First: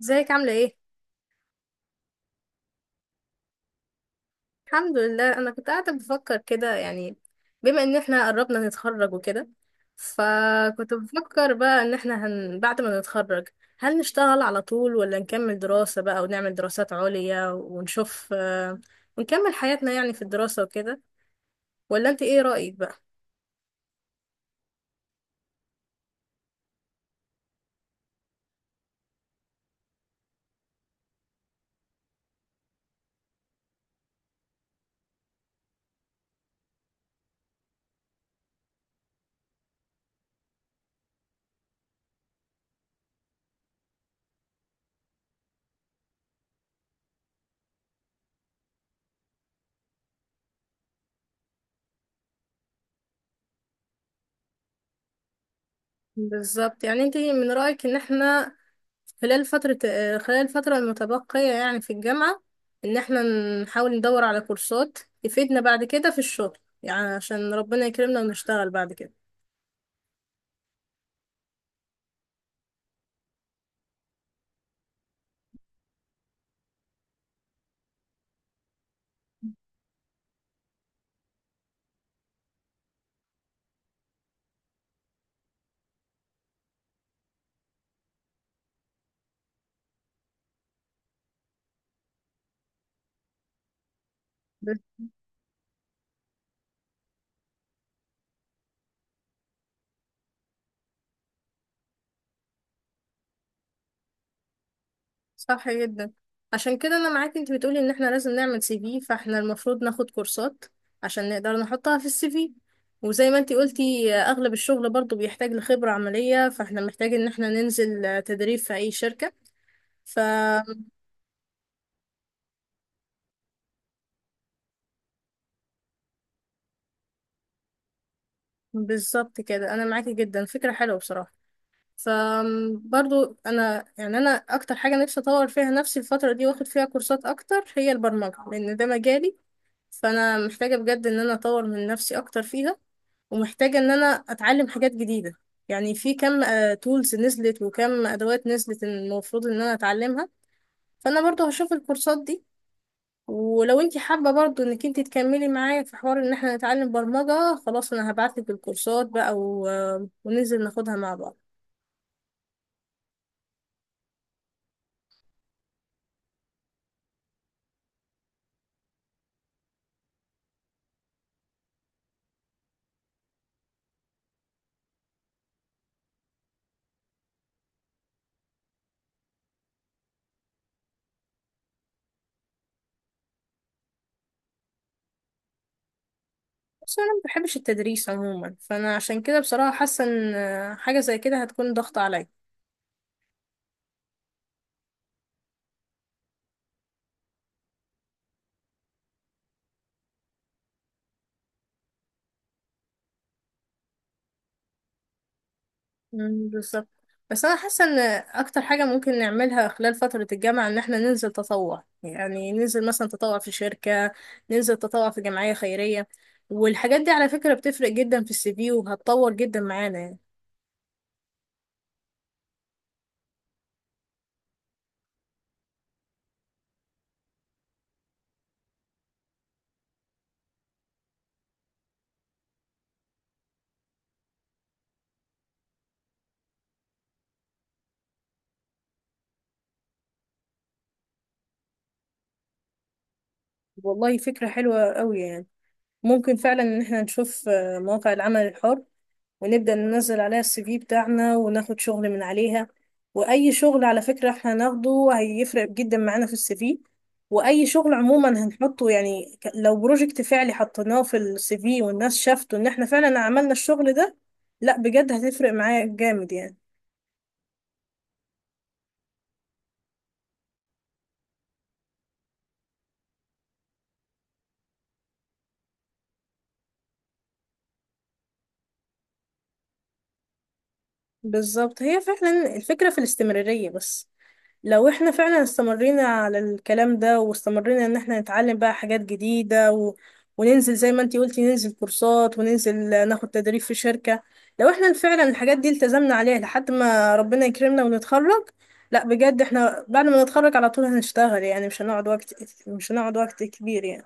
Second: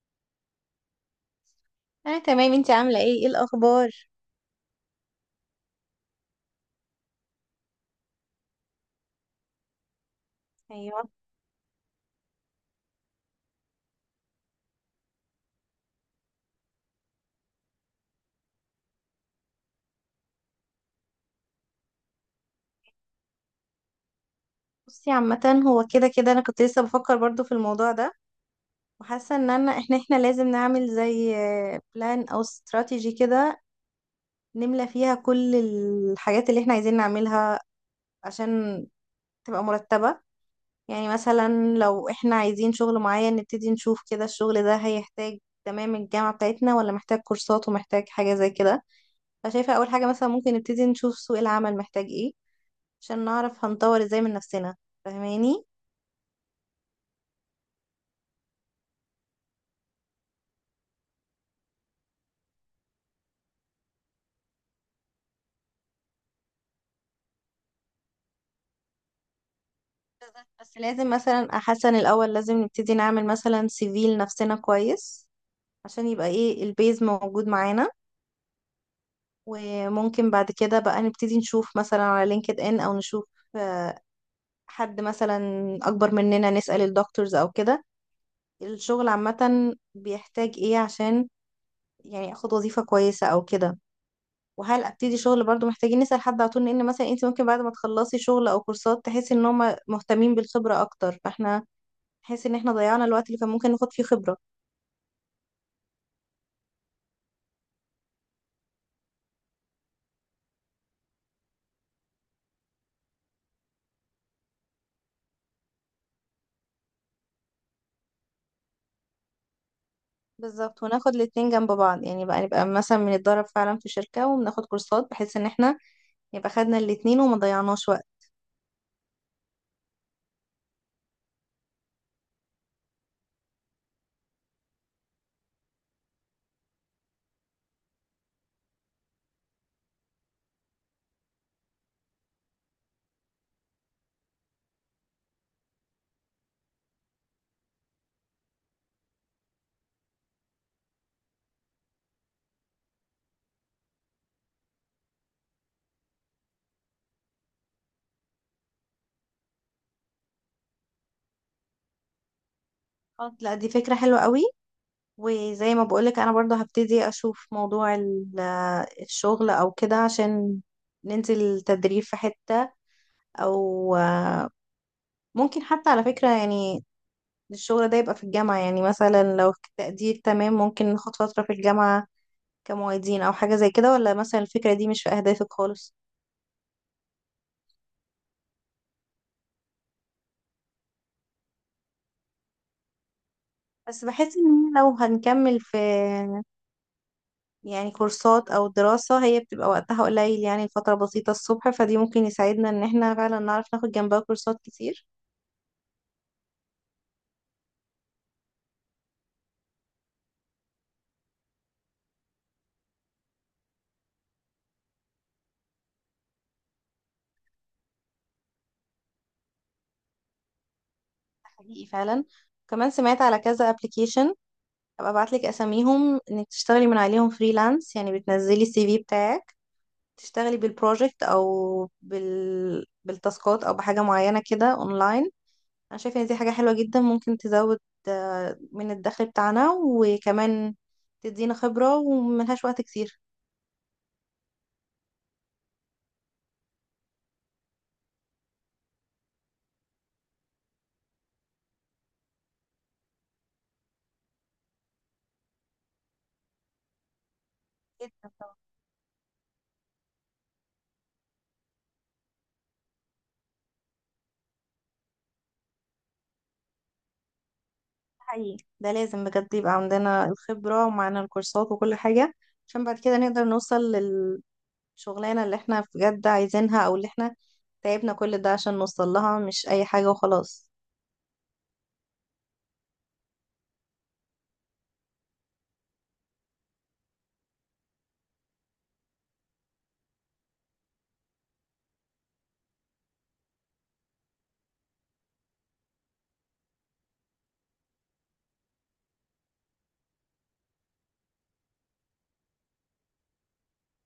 ازيك عاملة ايه؟ انا تمام، انتي عامله ايه؟ ايه الاخبار؟ الحمد لله. انا كنت قاعدة بفكر كده يعني، بما ان احنا قربنا نتخرج وكده. فكنت ايوه. بفكر بقى ان احنا بعد ما نتخرج، هل نشتغل على طول ولا نكمل دراسة بقى ونعمل دراسات عليا ونشوف، ونكمل حياتنا يعني في الدراسة وكده. ولا انت ايه رأيك بقى؟ بصي عامه هو كده كده انا كنت لسه بفكر برضو في الموضوع ده، وحاسه ان انا احنا لازم نعمل زي بلان او استراتيجي كده، نملى فيها كل الحاجات اللي احنا عايزين نعملها عشان تبقى مرتبه. يعني مثلا لو احنا عايزين شغل معين نبتدي نشوف كده الشغل ده هيحتاج تمام الجامعه بتاعتنا، ولا محتاج كورسات، ومحتاج حاجه زي كده. فشايفه اول حاجه مثلا ممكن نبتدي نشوف سوق العمل محتاج ايه عشان نعرف هنطور ازاي من نفسنا، فاهماني؟ بالظبط. يعني انت من رأيك ان احنا خلال فترة آه، خلال الفترة المتبقية يعني في الجامعة، إن احنا نحاول ندور على كورسات تفيدنا بعد كده في الشغل، يعني عشان ربنا يكرمنا ونشتغل بعد كده. بالظبط. بس لازم مثلا احسن، الاول لازم نبتدي نعمل مثلا سي في لنفسنا كويس عشان يبقى ايه البيز موجود معانا. وممكن بعد كده بقى نبتدي نشوف مثلا على لينكد ان، او نشوف آه، حد مثلا اكبر مننا نسأل الدكتورز او كده الشغل عامة بيحتاج ايه، عشان يعني اخد وظيفة كويسة او كده. بس. وهل ابتدي شغل؟ برضو محتاجين نسأل حد على طول، لان مثلا انت ممكن بعد ما تخلصي شغل او كورسات تحسي ان هم مهتمين بالخبرة اكتر، فاحنا نحس ان احنا ضيعنا الوقت اللي كان ممكن ناخد فيه خبرة. صح جدا. عشان كده أنا معاك. أنت بتقولي إن احنا لازم نعمل سي في، فاحنا المفروض ناخد كورسات عشان نقدر نحطها في السي في. وزي ما انت قلتي، أغلب الشغل برضو بيحتاج لخبرة عملية، فاحنا محتاج إن احنا ننزل تدريب في أي شركة. بالظبط، وناخد الاتنين جنب بعض. يعني بقى نبقى مثلا بنتدرب فعلا في شركة وبناخد كورسات، بحيث ان احنا يبقى خدنا الاتنين وما ضيعناش وقت. فبالظبط كده، أنا معاكي جدا. فكرة حلوة بصراحة. فبرضو انا اكتر حاجه نفسي اطور فيها نفسي الفتره دي، واخد فيها كورسات اكتر، هي البرمجه، لان ده مجالي. فانا محتاجه بجد ان انا اطور من نفسي اكتر فيها، ومحتاجه ان انا اتعلم حاجات جديده. يعني في كم تولز نزلت وكم ادوات نزلت المفروض ان انا اتعلمها. فانا برضو هشوف الكورسات دي. ولو انت حابه برضو انك انت تكملي معايا في حوار ان احنا نتعلم برمجه، خلاص انا هبعتلك الكورسات بقى و... آه، وننزل ناخدها مع بعض. خلاص. لا دي فكرة حلوة قوي. وزي ما بقولك انا برضو هبتدي اشوف موضوع الشغل او كده، عشان ننزل تدريب في حتة، او ممكن حتى على فكرة يعني الشغل ده يبقى في الجامعة. يعني مثلا لو في التقدير تمام ممكن ناخد فترة في الجامعة كمعيدين أو حاجة زي كده، ولا مثلا الفكرة دي مش في أهدافك خالص؟ بس انا ما بحبش التدريس عموما، فانا عشان كده بصراحه حاسه ان حاجه زي كده هتكون ضغط عليا. بس بحس إن لو هنكمل في يعني كورسات أو دراسة هي بتبقى وقتها قليل، يعني الفترة بسيطة الصبح، فدي ممكن يساعدنا إن احنا فعلا نعرف ناخد جنبها كورسات كتير. مم، بالظبط. بس انا حاسه ان اكتر حاجه ممكن نعملها خلال فتره الجامعه ان احنا ننزل تطوع، يعني ننزل مثلا تطوع في شركه، ننزل تطوع في جمعيه خيريه. والحاجات دي على فكره بتفرق جدا في السي في، وهتطور جدا معانا يعني. ده حقيقي فعلا. كمان سمعت على كذا ابلكيشن، هبقى ابعتلك اساميهم انك تشتغلي من عليهم فريلانس. يعني بتنزلي السي في بتاعك، تشتغلي بالبروجكت او بالتاسكات او بحاجه معينه كده اونلاين. انا شايفه ان دي حاجه حلوه جدا، ممكن تزود من الدخل بتاعنا، وكمان تدينا خبره وملهاش وقت كتير. والله فكره حلوه قوي يعني. ممكن فعلا ان احنا نشوف، مواقع العمل الحر، ونبدأ ننزل عليها السي في بتاعنا وناخد شغل من عليها. وأي شغل على فكرة احنا هناخده هيفرق جدا معانا في السي في. وأي شغل عموما جدا، طبعا. هنحطه، يعني لو بروجكت فعلي حطيناه في السي في والناس شافته، إن احنا فعلا عملنا الشغل ده، لا بجد هتفرق معايا جامد يعني. ده حقيقي، ده لازم بجد يبقى عندنا الخبره ومعانا الكورسات وكل حاجه، عشان بعد كده نقدر نوصل للشغلانه اللي احنا بجد عايزينها، او اللي احنا تعبنا كل ده عشان نوصل لها، مش اي حاجه وخلاص. بالظبط. هي فعلا الفكرة في الاستمرارية. بس لو احنا فعلا استمرينا على الكلام ده، واستمرينا ان احنا نتعلم بقى حاجات جديدة، وننزل زي ما انتي قلتي، ننزل كورسات، وننزل ناخد تدريب في شركة. لو احنا فعلا الحاجات دي التزمنا عليها لحد ما ربنا يكرمنا ونتخرج، لا بجد احنا بعد ما نتخرج على طول هنشتغل، يعني مش هنقعد وقت كبير يعني.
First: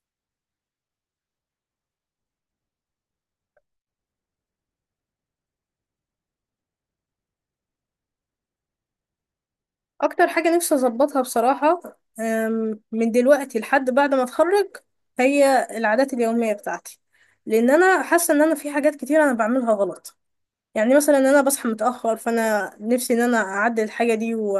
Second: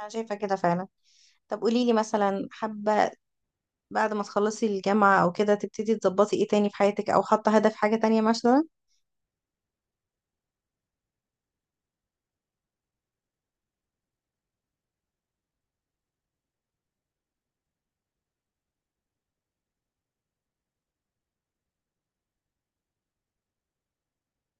انا شايفه كده فعلا. طب قوليلي مثلا، حابه بعد ما تخلصي الجامعة أو كده تبتدي تظبطي إيه تاني في حياتك، أو حاطة هدف حاجة تانية مثلا؟ اكتر حاجة نفسي اظبطها بصراحة، من دلوقتي لحد بعد ما اتخرج، هي العادات اليومية بتاعتي. لان انا حاسة ان انا في حاجات كتير انا بعملها غلط. يعني مثلا انا بصحى متاخر، فانا نفسي ان انا اعدل الحاجه دي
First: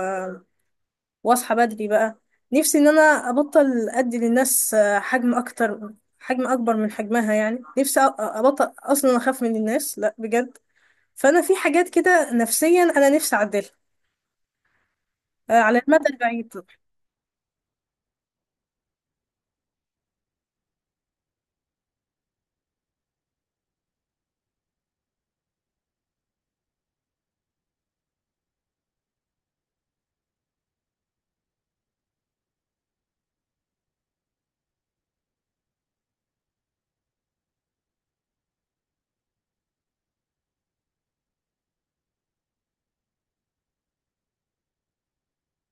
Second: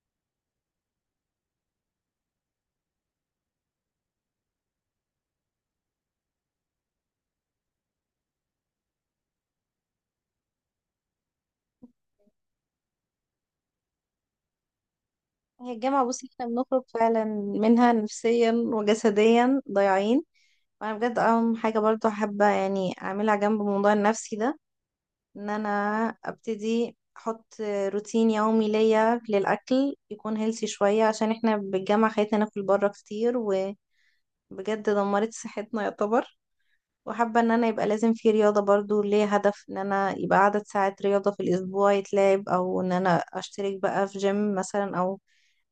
واصحى بدري بقى. نفسي ان انا ابطل ادي للناس، حجم اكبر من حجمها. يعني نفسي ابطل اصلا اخاف من الناس، لا بجد. فانا في حاجات كده نفسيا انا نفسي اعدلها، هي على الجامعة المدى بصي إحنا البعيد. بنخرج فعلا منها نفسيا وجسديا ضايعين. وأنا بجد أهم حاجة برضو حابة يعني أعملها جنب الموضوع النفسي ده إن أنا أبتدي أحط روتين يومي ليا للأكل يكون هيلثي شوية، عشان إحنا بالجامعة خلتنا ناكل بره كتير، وبجد دمرت صحتنا يعتبر. وحابة ان انا يبقى لازم في رياضة برضو، ليه هدف ان انا يبقى عدد ساعات رياضة في الاسبوع يتلعب، او ان انا اشترك بقى في جيم مثلا، او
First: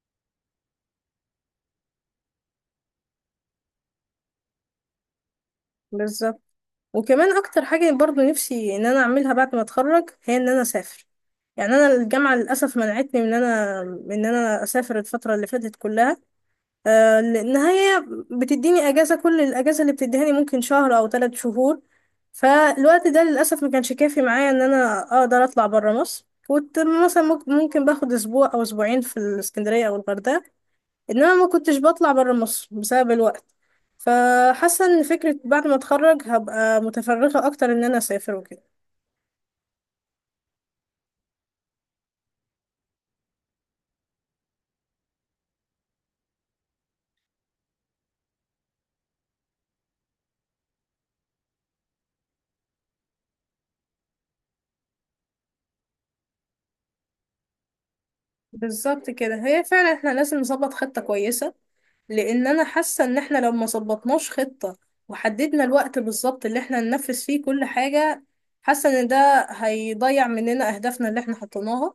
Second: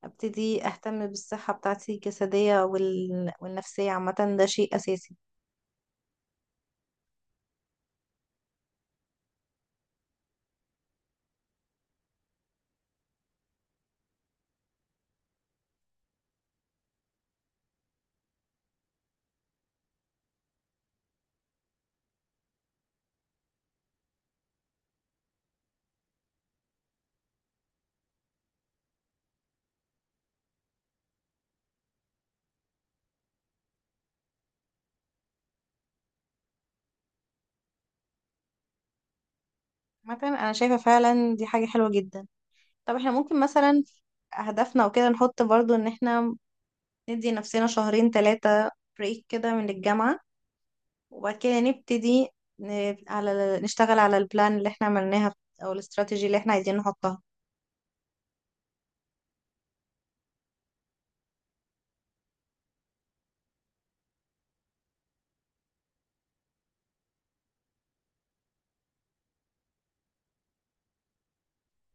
ابتدي اهتم بالصحة بتاعتي الجسدية والنفسية. عامة ده شيء اساسي. بالظبط. وكمان اكتر حاجه برضو نفسي ان انا اعملها بعد ما اتخرج، هي ان انا اسافر. يعني انا الجامعه للاسف منعتني من ان انا اسافر الفتره اللي فاتت كلها، لان هي بتديني كل الاجازه اللي بتديهاني ممكن شهر او 3 شهور. فالوقت ده للاسف ما كانش كافي معايا ان انا اقدر اطلع بره مصر. كنت مثلا ممكن باخد اسبوع او اسبوعين في الاسكندريه او الغردقه، انما ما كنتش بطلع بره مصر بسبب الوقت. فحاسه ان فكره بعد ما اتخرج هبقى متفرغه اكتر ان انا اسافر وكده. عامة انا شايفة فعلا دي حاجة حلوة جدا. طب احنا ممكن مثلا اهدافنا وكده نحط برضو ان احنا ندي نفسنا شهرين ثلاثة بريك كده من الجامعة، وبعد كده نبتدي ن... على نشتغل على البلان اللي احنا عملناها، او الاستراتيجي اللي احنا عايزين نحطها. بالظبط كده. هي فعلا احنا لازم نظبط خطه كويسه، لان انا حاسه ان احنا لو ما ظبطناش خطه، وحددنا الوقت بالظبط اللي احنا ننفذ فيه كل حاجه، حاسه ان ده هيضيع مننا اهدافنا اللي احنا حطيناها،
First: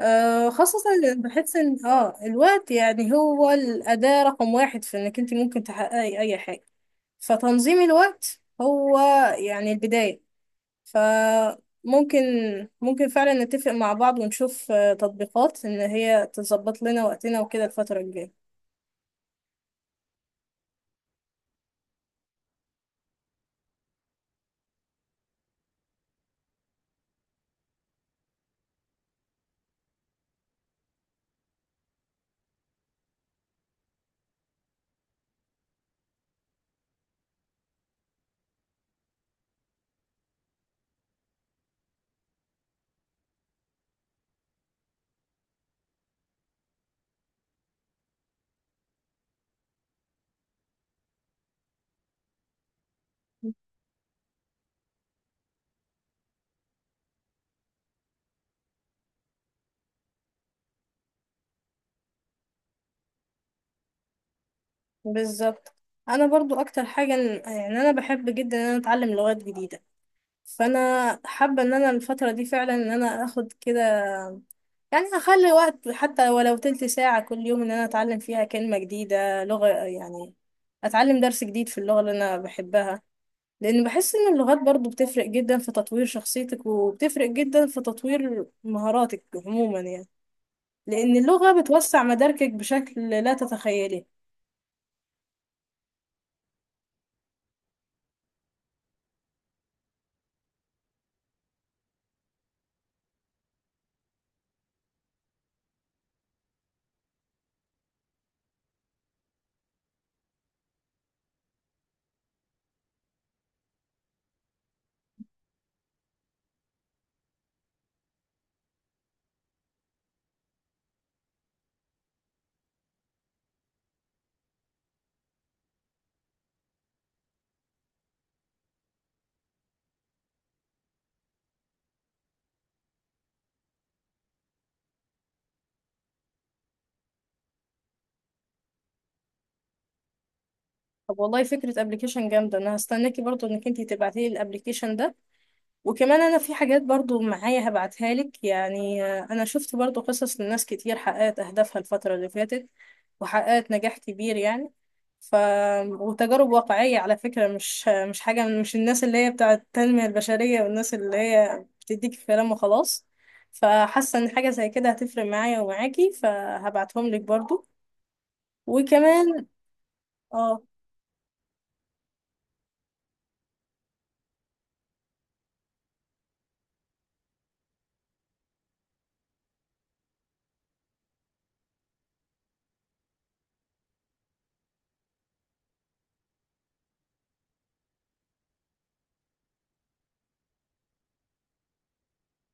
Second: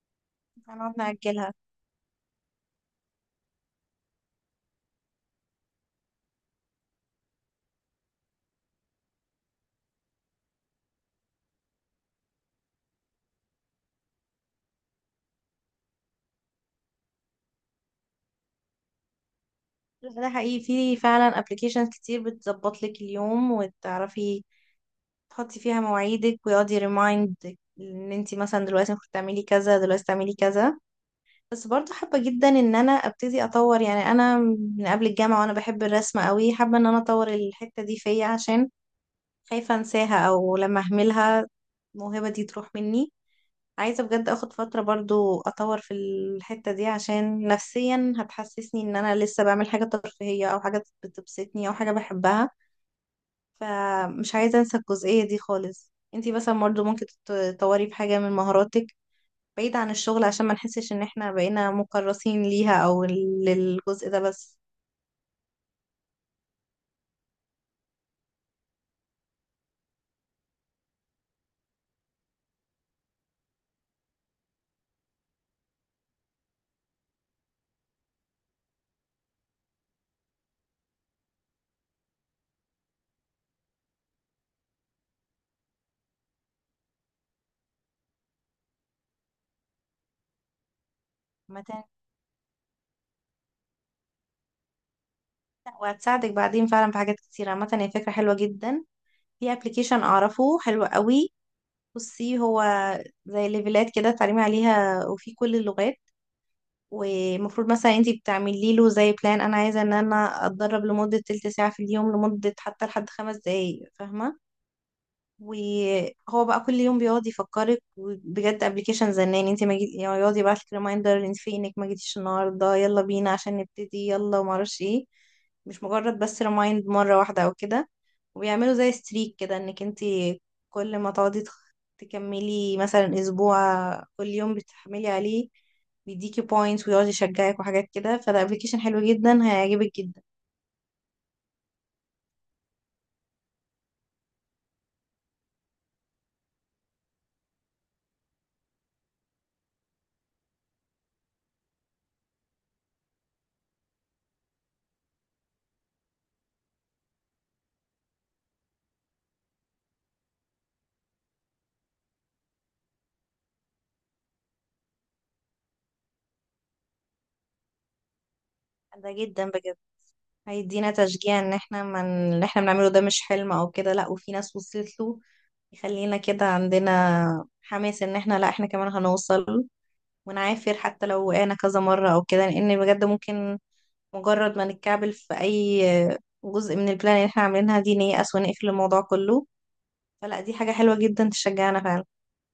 خاصه. هنقعد إن نأجلها. بحس ان الوقت يعني هو الاداه رقم واحد في انك انت ممكن تحققي اي حاجه. فتنظيم الوقت هو يعني البدايه. فممكن فعلا نتفق مع بعض ونشوف، تطبيقات ان هي تظبط لنا وقتنا وكده الفتره الجايه. لا، ده حقيقي في فعلا ابلكيشنز كتير بتظبط لك اليوم، وتعرفي تحطي فيها مواعيدك ويقعد يريمايند ان انت مثلا دلوقتي المفروض تعملي كذا، دلوقتي تعملي كذا. بس برضه حابة جدا ان انا ابتدي اطور. يعني انا من قبل الجامعة وانا بحب الرسم قوي، حابة ان انا اطور الحتة دي فيا، عشان خايفة انساها او لما اهملها الموهبة دي تروح مني. عايزة بجد اخد فترة برضو اطور في الحتة دي، عشان نفسيا هتحسسني ان انا لسه بعمل حاجة ترفيهية، او حاجة بتبسطني، او حاجة بحبها. فمش عايزة انسى الجزئية دي خالص. انتي مثلا برضو ممكن تطوري في حاجة من مهاراتك بعيد عن الشغل، عشان ما نحسش ان احنا بقينا مكرسين ليها او للجزء ده بس. بالظبط. انا برضو اكتر حاجه يعني انا بحب جدا ان انا اتعلم لغات جديده، فانا حابه ان انا الفتره دي فعلا ان انا اخد كده، يعني اخلي وقت حتى ولو تلت ساعه كل يوم ان انا اتعلم فيها كلمه جديده لغه، يعني اتعلم درس جديد في اللغه اللي انا بحبها، لان بحس ان اللغات برضو بتفرق جدا في تطوير شخصيتك، وبتفرق جدا في تطوير مهاراتك عموما يعني، لان اللغه عامة- بتوسع مداركك بشكل لا تتخيليه. وهتساعدك بعدين فعلا في حاجات كتيرة. عامة هي فكرة حلوة جدا. في ابلكيشن اعرفه حلو قوي. بصي، هو زي ليفلات كده تعليمي عليها وفي كل اللغات، ومفروض مثلا انتي بتعملي له زي بلان، انا عايزه ان انا اتدرب لمده تلت ساعه في اليوم، لمده حتى لحد خمس دقايق، فاهمه؟ وهو بقى كل يوم بيقعد يفكرك، بجد ابلكيشن زنان. انت ما جيت؟ يعني يقعد يبعت لك ريمايندر، انت فينك ما جيتيش النهارده، يلا بينا عشان نبتدي، يلا، وما اعرفش ايه. مش مجرد بس ريمايند مره واحده او كده. وبيعملوا زي ستريك كده انك انت كل ما تقعدي تكملي مثلا اسبوع كل يوم بتحملي عليه، بيديكي بوينتس ويقعد يشجعك وحاجات كده. فده ابلكيشن حلو جدا، هيعجبك جدا. طب والله فكرة ابلكيشن جامدة. انا هستناكي برضو انك انتي تبعتيلي الابلكيشن ده. وكمان انا في حاجات برضو معايا هبعتها لك، يعني، انا شفت برضو قصص لناس كتير حققت اهدافها الفترة اللي فاتت، وحققت نجاح كبير يعني، ف وتجارب واقعية على فكرة، مش حاجة، مش الناس اللي هي بتاعة التنمية البشرية والناس اللي هي بتديك كلام وخلاص. فحاسة ان حاجة زي كده هتفرق معايا ومعاكي، فهبعتهم لك برضو. ده جدا وكمان. بجد اه. هيدينا تشجيع ان احنا من اللي احنا بنعمله ده مش حلم او كده، لا وفي ناس وصلت له. يخلينا كده عندنا حماس ان احنا لا احنا كمان هنوصل، ونعافر حتى لو وقعنا كذا مرة او كده. لان بجد ممكن مجرد ما نتكعبل في اي جزء من البلان اللي احنا عاملينها دي نيأس ونقفل الموضوع كله. فلا، دي حاجة حلوة جدا، تشجعنا فعلا.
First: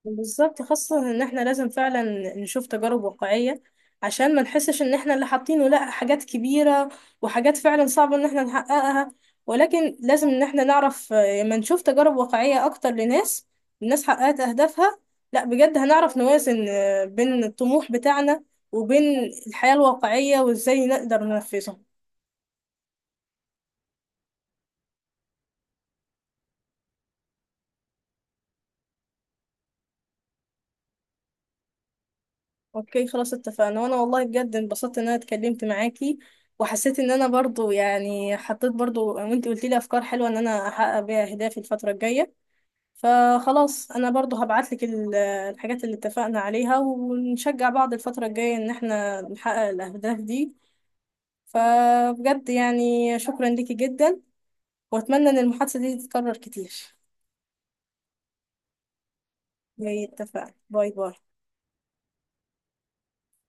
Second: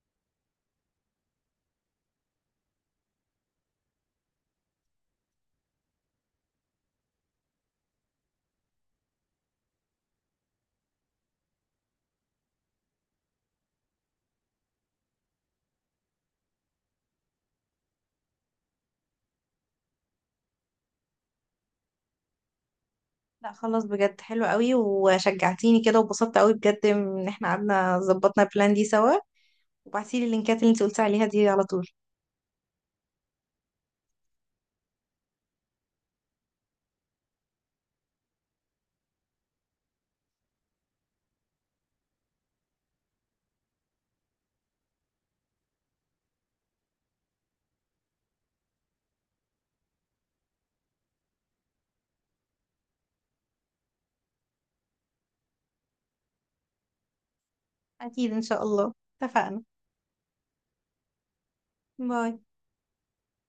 بالظبط. خاصة ان احنا لازم فعلا نشوف تجارب واقعية عشان ما نحسش ان احنا اللي حاطينه لا حاجات كبيرة، وحاجات فعلا صعبة ان احنا نحققها. ولكن لازم ان احنا نعرف، لما نشوف تجارب واقعية اكتر الناس حققت اهدافها، لا بجد هنعرف نوازن، بين الطموح بتاعنا وبين الحياة الواقعية، وازاي نقدر ننفذها. لا خلاص، بجد حلو قوي، وشجعتيني كده وبسطت قوي بجد ان احنا قعدنا ظبطنا البلان دي سوا. وبعتيلي اللينكات اللي انت قلتي عليها دي على طول. اوكي خلاص اتفقنا. وانا والله بجد انبسطت ان انا اتكلمت معاكي، وحسيت ان انا برضو يعني حطيت برضو وانت قلت لي افكار حلوه ان انا احقق بيها اهدافي الفتره الجايه. فخلاص انا برضو هبعت لك الحاجات اللي اتفقنا عليها، ونشجع بعض الفتره الجايه ان احنا نحقق الاهداف دي. فبجد يعني شكرا ليكي جدا، واتمنى ان المحادثه دي تتكرر كتير. أكيد إن شاء الله. اتفقنا. اتفقنا. باي باي. باي.